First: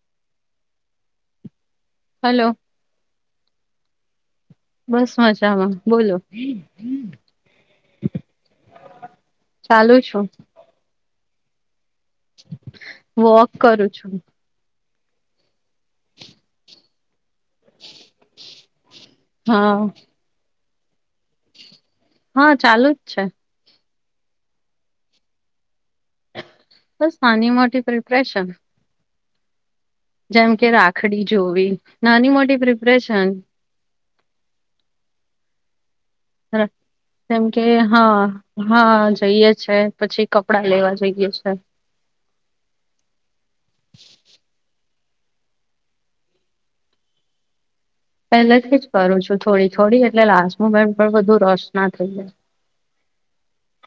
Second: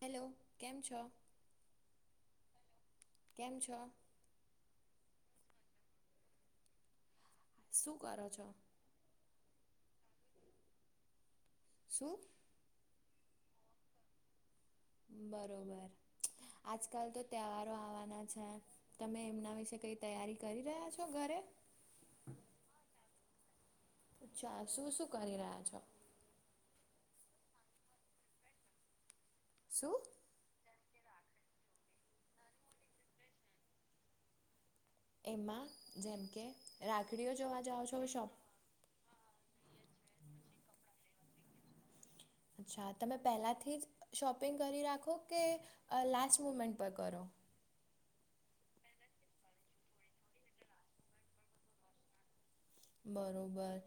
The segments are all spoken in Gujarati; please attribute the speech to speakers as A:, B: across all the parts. A: હેલો કેમ છો
B: હલો
A: કેમ છો
B: બસ મજામાં બોલો
A: શું કરો છો
B: ચાલુ છું
A: શું
B: વોક કરું છું
A: બરોબર આજકાલ તો તહેવારો આવવાના છે તમે એમના વિશે
B: હા
A: કંઈ તૈયારી કરી રહ્યા છો ઘરે
B: હા ચાલુ જ છે
A: અચ્છા શું શું કરી રહ્યા છો
B: બસ નાની મોટી પ્રિપ્રેશન
A: શું
B: જેમ કે રાખડી જોવી નાની મોટી પ્રિપ્રેશન
A: એમાં જેમ કે રાખડીઓ
B: જેમ
A: જોવા
B: કે
A: જાઓ છો
B: હા
A: શોપ
B: હા જઈએ છે પછી કપડાં લેવા જઈએ છે
A: અચ્છા તમે પહેલાંથી જ શોપિંગ કરી રાખો કે લાસ્ટ મુમેન્ટ પર કરો.
B: પહેલેથી જ કરું છું થોડી થોડી એટલે લાસ્ટ મુમેન્ટ પણ બધું રસ ના થઈ જાય.
A: બરોબર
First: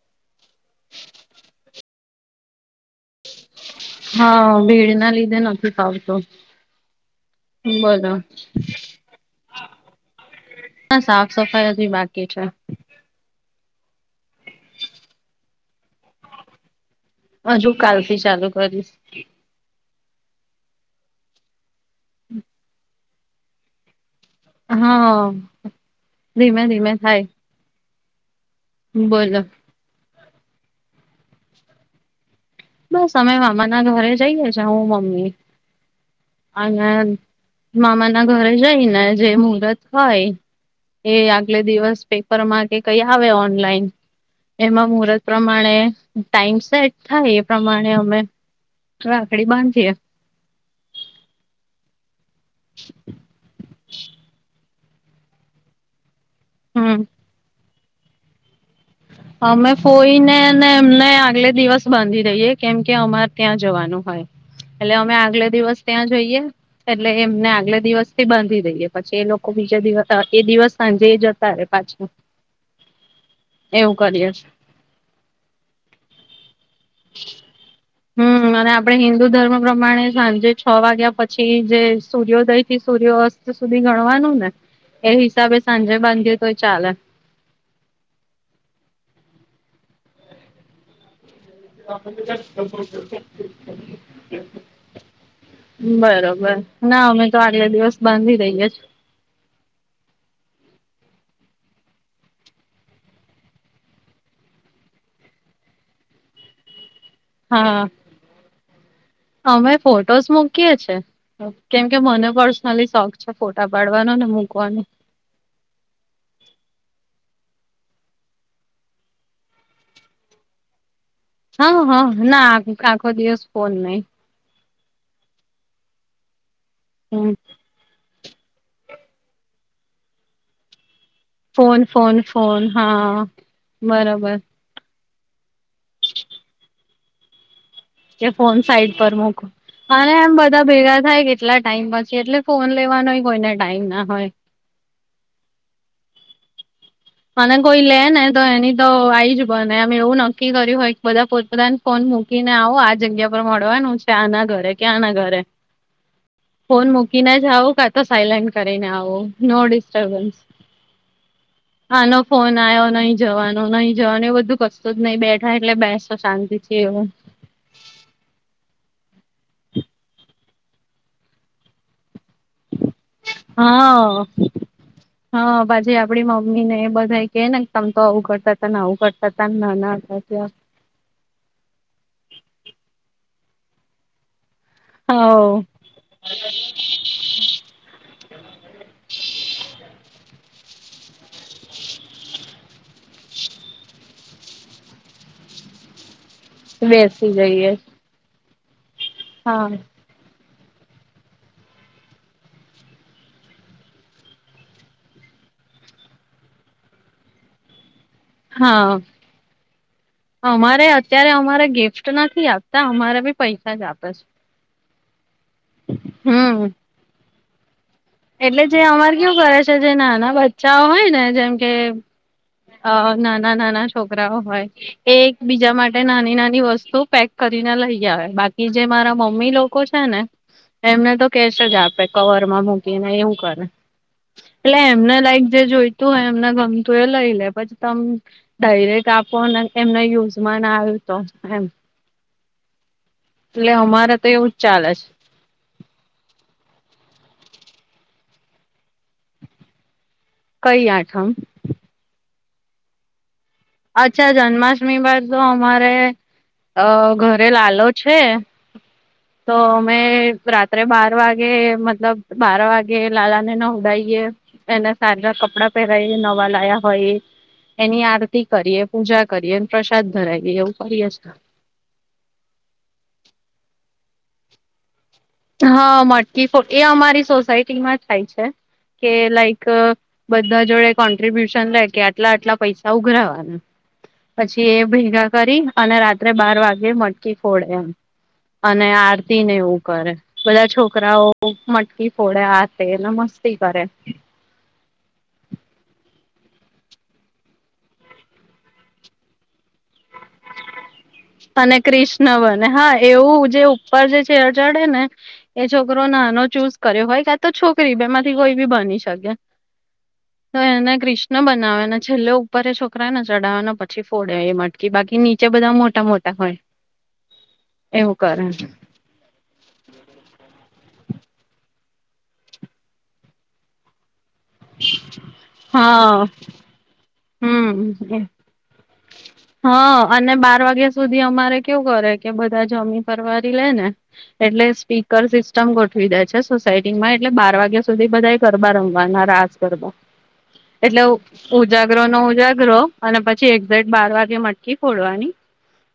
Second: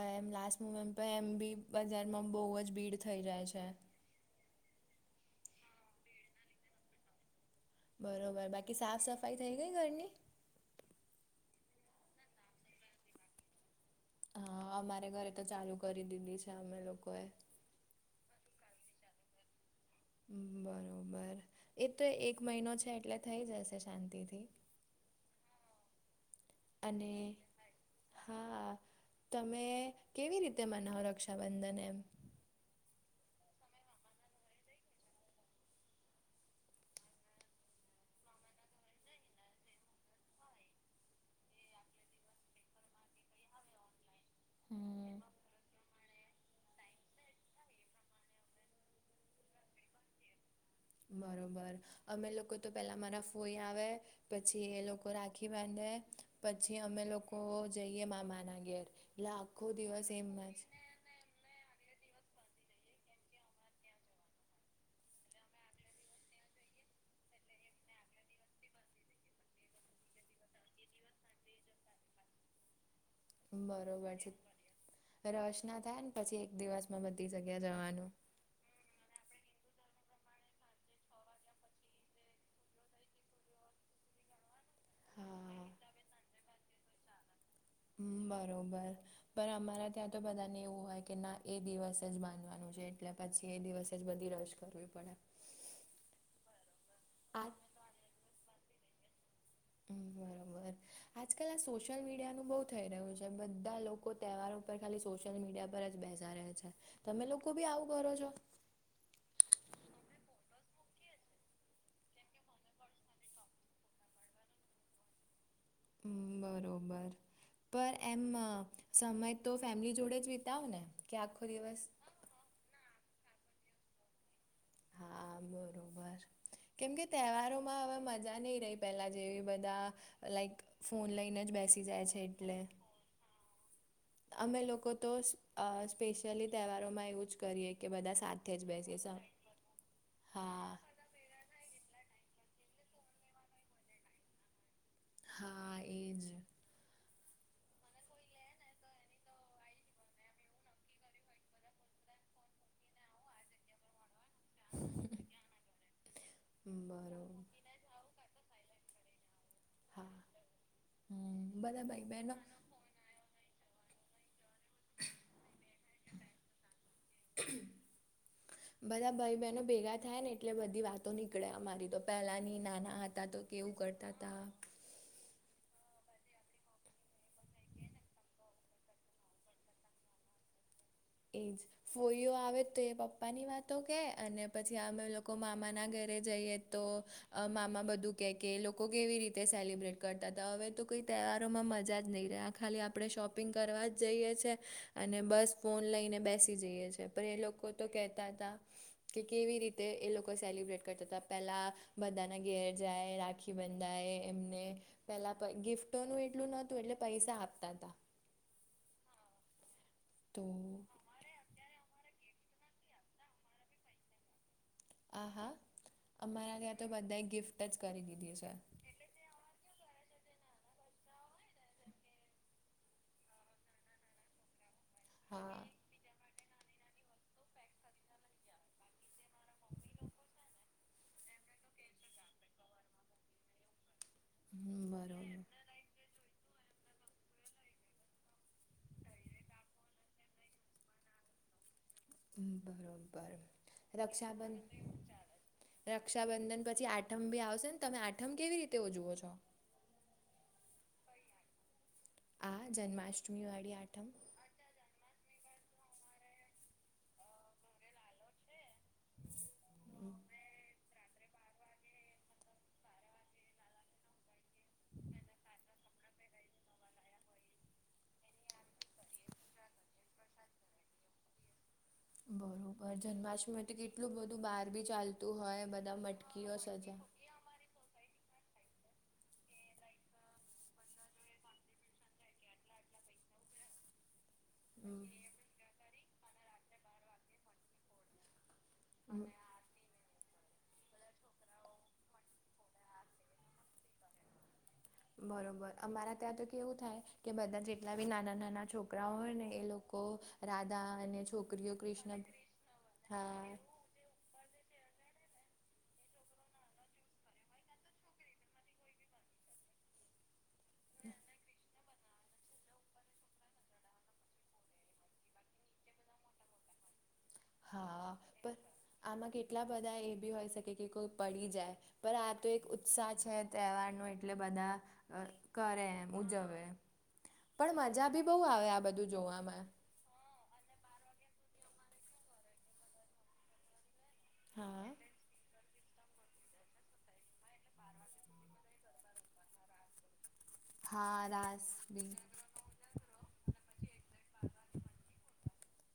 A: એમ લાસ્ટ મુમેન્ટ પણ એમ બી બજારમાં બહુ જ ભીડ થઈ જાય છે
B: હા ભીડ ના લીધે નથી ફાવતું બોલો
A: બરોબર બાકી સાફ સફાઈ થઈ ગઈ ઘરની
B: ના સાફ સફાઈ હજી બાકી છે
A: હા અમારે ઘરે તો ચાલુ કરી દીધી છે અમે લોકોએ
B: હજુ કાલ થી ચાલુ કરીશ
A: બરાબર એ તો એક મહિનો છે એટલે થઈ જશે શાંતિથી
B: હા ધીમે ધીમે
A: અને
B: થાય
A: હા
B: બોલો
A: તમે કેવી રીતે મનાવો રક્ષાબંધન એમ
B: બસ અમે મામા ના ઘરે જઈએ છે હું મમ્મી અને મામા ના ઘરે જઈ ને જે મુહર્ત હોય એ આગલે દિવસ પેપર માં કે કઈ આવે ઓનલાઈન એમાં
A: હમ.
B: મુહર્ત પ્રમાણે ટાઈમ સેટ થાય. પ્રમાણે અમે રાખડી બાંધીએ.
A: બરોબર અમે લોકો તો પેલા મારા ફોઈ આવે પછી એ લોકો રાખી બાંધે પછી
B: હમ
A: અમે લોકો જઈએ મામા ના ઘેર એટલે આખો
B: અમે
A: દિવસ
B: ફોઈને
A: એમમાં જ
B: ને એમને આગલે દિવસ બાંધી દઈએ કેમ કે અમારે ત્યાં જવાનું હોય એટલે અમે આગલે દિવસ ત્યાં જઈએ એટલે એમને આગલે દિવસથી બાંધી દઈ એ પછી એ લોકો બીજા દિવસ એ દિવસ સાંજે જ સાર પાંચમ
A: બરોબર છે રસ ના થાય ને પછી એક દિવસ માં બધી જગ્યા જવાનું
B: હમ અને આપણે હિન્દુ ધર્મ પ્રમાણે સાંજે છ વાગ્યા પછી જે સૂર્યોયોદય થી સૂર્યોસ્ત સુધી ગણવાનું ને એ હિસાબે
A: હા.
B: સાંજે બાંધીએ તો એ ચાલે.
A: હમ્મ બરોબર પણ અમારા ત્યાં તો બધાને એવું હોય કે ના એ દિવસે જ બાંધવાનું છે એટલે પછી એ દિવસે જ બધી રસ કરવી પડે.
B: બરોબર ના અમે તો
A: આ
B: આગલા દિવસ બાંધી દઈએ જ
A: હમ્મ બરોબર આજ કલ આ સોશિયલ મીડિયાનું બહુ થઈ રહ્યું છે બધ્ધા લોકો તહેવારો ખાલી સોશિયલ મીડિયા પર જ બેસા રહે છે તમે લોકો ભી
B: હા
A: આવું કરો છો?
B: અમે ફોટોઝ મૂકીએ છે. કેમ કે મને પર્સનલી શોખ છે ફોટા પાડવાનો ને મૂકવાનો.
A: હમ્મ બરોબર પર એમ સમય તો ફેમિલી જોડે જ વિતાવ ને કે આખો
B: હા હ
A: દિવસ
B: હા ના આખ-આખો દિવસ કોન નહી.
A: હા બરોબર કેમ કે
B: હમ
A: તહેવારો મા હવે મજા નહી રહી પેલા જેવી બધા લાઈક ફોન લઈ ને જ
B: ફોન
A: બેસી જાય છે
B: ફોન
A: એટલે
B: ફોન હા બરોબર
A: અમે લોકો તો અ સ્પેશિયલી તહેવારોમાં એવુજ કરીએ કે બધા સાથે
B: ફોન
A: જ
B: સાઈટ
A: બેસીએ
B: પર
A: સા
B: મૂક અને એમ બધા
A: હા.
B: ભેગા થાય કેટલા ટાઈમ પછી એટલે ફોન લેવાનોય કોઈને ટાઈમ ના હોય.
A: હા એજ.
B: મને કોઈ લે ને તો એની તો આઈ જ બને એ એવું નક્કી કર્યું હોય બધા પોતપાન ફોન મૂકીને આવો આ જગ્યા પર મળવાનું છે આના ઘરે ક્યાં ના ઘરે ફોન
A: બરોબર.
B: મૂકીને જાવ કાત તો સાયલેન્ટ કરીને આવો નો
A: હા
B: ડિસ્ટર્બન્સ
A: હમ બધા ભાઈ
B: આનો
A: બહેનો
B: ફોન આયો ને અહીં જવાનુ ને અહીં જવાનું એ બધું કશ તો જ નહી બેઠા એટલે બેસ તો શાંતિ છે એવુ.
A: [inaudible] બધા ભાઈ બહેનો ભેગા થયા ને એટલે બધી વાતો નીકળે અમારી તો પહેલાની નાના હતા તો કેવું
B: હા
A: કરતાતા
B: હા પછી આપડી મમ્મી ને બધા કે ને તમ તો આવું કરતા તન આવું કરતાન નાના હતા ત્યાર
A: એજ ફોઈઓ આવે તો એ પપ્પાની વાતો કે અને પછી અમે
B: હ
A: લોકો મામાના ઘરે જઈએ તો અ મામા બધું કહે કે લોકો કેવી રીતે સેલિબ્રેટ કરતા હતા હવે તો કોઈ તહેવારોમાં મજા જ નહીં રહે આ ખાલી આપણે શોપિંગ કરવા જ જઈએ છેએ અને બસ ફોન લઈને બેસી જઈએ છે પણ
B: બેસી
A: એ લોકો
B: જઈએ
A: તો કેહેતા હતા કે કેવી
B: હા
A: રીતે એ લોકો સેલિબ્રેટ કરતા તા પહેલાં બધાના ઘેર જાએ રાખી બંધાએ એમને પેલા ગિફ્ટોનું એટલું નોતું એટલે પૈસા આપતા હતા
B: હા
A: તો
B: અમારે અત્યારે અમારે ગિફ્ટ નથી આપતા અમારે બી પૈસા જ આપે છે
A: આહા અમારા
B: હમ
A: ત્યાં તો બધાએ ગિફ્ટ જ કરી દીધી છે
B: એટલે જે અમાર કેવું કરે છે જે નાના બચ્ચાઓ હોય ને જેમ કે અ નાના નાના છોકરાઓ હોય એ એક
A: હા
B: બીજા માટે નાની નાની વસ્તુ પેક કરીને લઈ આવે બાકી જે મારા મમ્મ અમ્મી લોકો છે ને એમને તો કેસ જ આપે કવરમાં મૂકીને એવું કરે એટલે
A: હમ,
B: એમને
A: બરોબર
B: લાઈક જે જોઈતું હોય એમને ગમતું એ લઈ લે પછી તમ ડાયરેક્ટ આપો એમને યુઝમાં ના આવ્યું તો એમ
A: બરોબર
B: એટલે અમારે તો એવું જ
A: રક્ષાબંધ
B: ચાલે છે
A: રક્ષાબંધન પછી આઠમ ભી આવશે ને તમે આઠમ કેવી રીતે ઉજવો છો
B: કઈ આઠમ
A: આ જન્માષ્ટમી વાળી આ
B: અચ્છા જન્માષ્ટમી બાદ તો અમારે અ ઘરે લાલો છે તો અમે
A: હમ.
B: રાત્રે બાર વાગે મતલબ બાર વાગે લાલા ને ન ઉડાાવએ એને સાા કપડા પેગ નવા લાયા હોય એની આરતી કરીએ પૂજા કરીએ પ્રસાદ ધરાવીએ એવું કરીએે
A: બરોબર જન્માષ્ટમી તો કેટલું બધું બહાર બી ચાલતું હોય બધા
B: હા મટકી
A: મટકીઓ
B: એ
A: સજા
B: અમારી સોસાયટીમાં થાય છે કે લાઈક બધા જોડે કોન્ટ્રિબ્યુશન લે કે આટલા આટલા પૈસા ઉઘરાવાના. પછી એ
A: હમ
B: ભેગા કરી અને રાત્રે બાર વાગે મટકી ફોડે એમ. અને
A: હમ
B: આરતીને એવું કરે બધા છો કરાઓ મટકી ફોડે આતેને મસ્તી કરે.
A: બરોબર અમારા ત્યાં તો કેવું થાય કે બધા જેટલા બી નાના નાના છોકરાઓ હોય ને એ લોકો રાધા અને છોકરીઓ
B: અને
A: કૃષ્ણ
B: ક્રિષ્ણ બને હા એવું જે ઉપર જે છેે ચડે ને એ છોકરો નાનો ચૂઝ કર્યો હોય કા તો છોકરી બેમાંથી કોઈ બી બની શકે. તો એને કૃષ્ણ બનાવે અને છેલ્લો ઉપરે છોકરાને ચડાવેને પછી ફોડે એ મટકી બાકી નીચે બધા મોટા મોટા હોય.
A: હા
B: એવું કરે
A: પણ આમાં કેટલા બધા એ બી હોય શકે કે કોઈ પડી જાય. પણ આ તો એક ઉત્સાહ છે તહેવારનો એટલે બધા કરે એમ
B: હા
A: ઉજવે પણ મજા ભી બહુ આવે આ બધું જોવા માં
B: હ અને બાર વાગ્યા સુધી અમારે કેવું કરે કે બધા જમી પરવારી લે ને એટલે
A: હા
B: સ્પીકર સિસ્ટમ ગોઠવી દે છે સોસાયટી માં એટલે બાર વાગે સુધી બધાએ ગરબા રમવાના રાસ ગરબા એટલે
A: હા રાસ
B: ઉજાગરો
A: બી
B: નો ઉજાગરો અને પછી એક ઝેટ બાર વાગે મટકી ખોડવાની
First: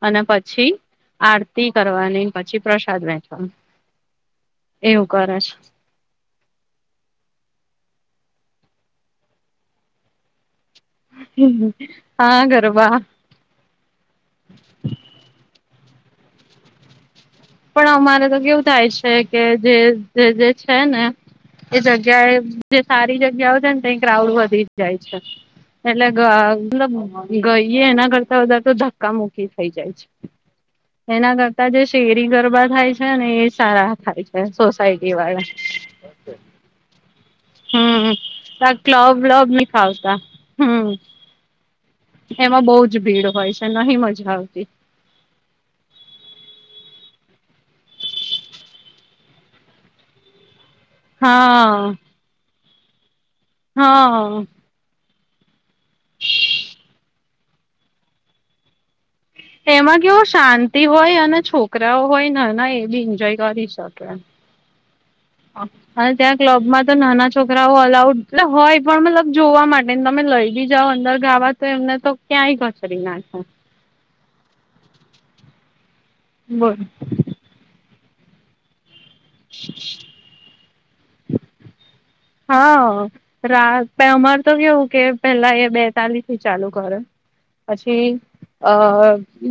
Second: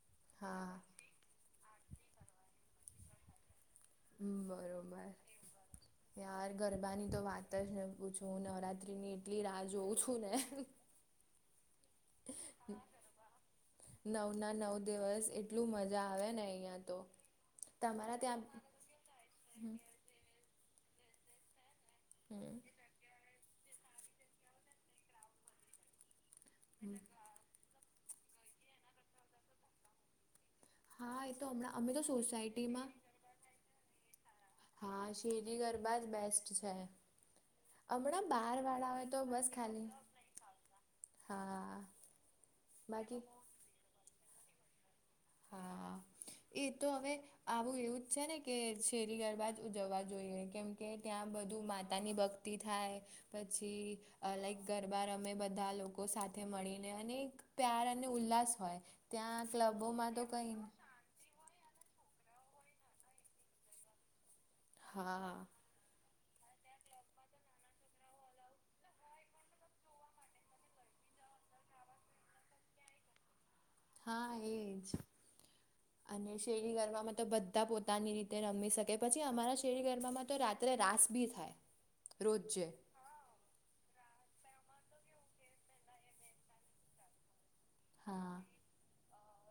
B: અને પછી
A: હા
B: આરતી કરવાની પછી પ્રસાદ વેચવાનું.
A: બરોબર. યાર ગરબાની તો વાત જ ને પૂછું નવરાત્રિની એટલી રાહ જોઉં છું ને
B: હા ગરબા
A: નવના નવ દિવસ એટલું મજા આવે ને અહીંયા તો
B: પણ
A: તમારા
B: અમારે તો
A: ત્યાં
B: કેવું થાય છે કે
A: હમ
B: જે છે ને એ જગ્યા એ
A: હમ
B: જે સારી જગ્યાઓ છે ને તઈ ક્રાઉડ વધી જ જાય છે એટલે મતલબ ગઈએ એના કરતા વધારે તો ધક્કા મુૂકી થઇ જાય છે.
A: હા એ
B: એના
A: તો
B: કરતા
A: હમણાં
B: જે
A: અમે તો
B: શેરી ગરબા
A: સોસાયટીમાં
B: થાય ને એ સારા થાય છે.
A: હા
B: સોસાયટી
A: શેરી
B: વાળા
A: ગરબા જ બેસ્ટ છે.
B: હમ
A: હમણાં બહાર વાળા હોય
B: ક્લબ
A: તો બસ
B: વ્લબ નહી
A: ખાલી
B: ફાવતા હમ
A: હા
B: એમાં બઉુ જ
A: બાકી
B: ભીડ હોય છે નહી મજા આવતી.
A: હા એ તો હવે આવું એવું જ છે ને કે શેરીગરબાજ ઉજવવા જોઈએ કેમ કે ત્યાં બધું
B: હા
A: માતાની ભક્તિ થાય પછી
B: હા
A: લાાઈક ગરબા રમે બધા લોકો સાથે મળીને અને એક પ્યાર અને ઉલ્લાસ હોય ત્યાં
B: એમાં
A: ક્લબોમાં તો
B: કેવું
A: કઈ
B: શાંતિ હોય અને છોકરાઓ હોય ને એ બી એન્જોય કરી શકે.
A: હા
B: અને ત્યાં ક્લબમાં તો નાના છોકરાઓ અલાઉડ એટલે હોય પણ મતલબ જોવા માટે તમે લઈ બી જાઓ અંદર ગાવા તો એમને તો ક્યાંય ખચડી નાખે
A: હા એજ અને શેરી
B: બોલ.
A: ગરબામાં તો બધા પોતા પોતાની રીતે રમી શકે પછી અમારા શેર ગરબામાં તો રાત્રે રાસ બી થાય. રોજે
B: હા રા અમાર તો કેવું કે પેલા એ બેતાલી થી ચાલુ કરે. પછી
A: હા
B: અ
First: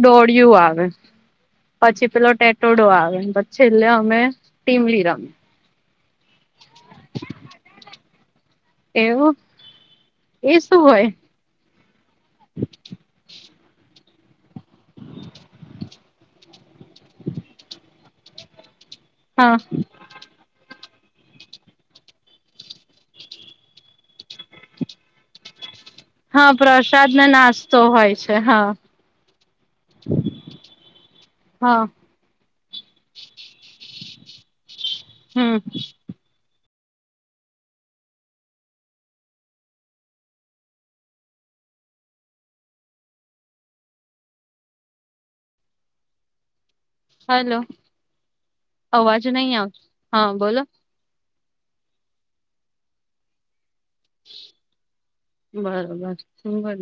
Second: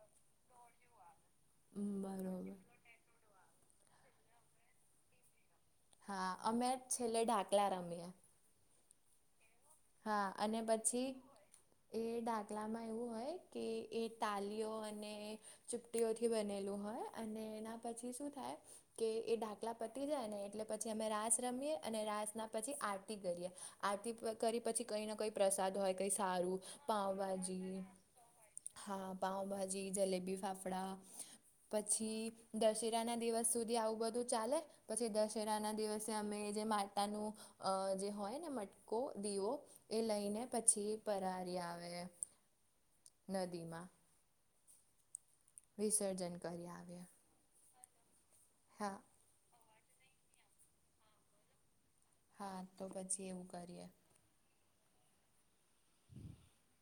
B: દોળિયું આવે. પછી પેલો
A: બરોબર
B: ટેટોડો આવેને પછી છેલ્લે અમે ટીમલી ર
A: હા અમે છેલ્લે ઢાંકલા રમીએ
B: એવું
A: હા
B: એ
A: અને
B: શું
A: પછી
B: હોય
A: એ ડાકલામાં એવું હોય કે એ તાલીઓ અને ચૂપટીઓથી બનેલું હોય અને એના પછી શું થાય કે એ
B: હા.
A: ડાકલા પતી જાય ને એટલે પછી અમે રાસ રમીએ અને રાસના પછી આરતી કરીએ આરતી કરી પછી કંઈને કંઈ પ્રસાદ હોય કઈ
B: હા
A: સારું
B: પ્રસાદ ને નાસ્તો
A: પાઉભાજી
B: હોય છે
A: હા પાઉભાજી જલેબી ફાફડા
B: હા
A: પછી દશેરા ના દિવસ સુધી આવું બધું ચાલે પછી દશેરા
B: હમ
A: ના દિવસ તે અમે જે માટનું જે હોય ને મટકો દીવો એ લઈને પછી પહારી આવે નદીમાં વિસર્જન કરી આવ્યા
B: હલો
A: હા
B: અવાજ નહી આવતો હા બોલો
A: હા તો પછી એવું કરીએ
B: બરોબર સંભર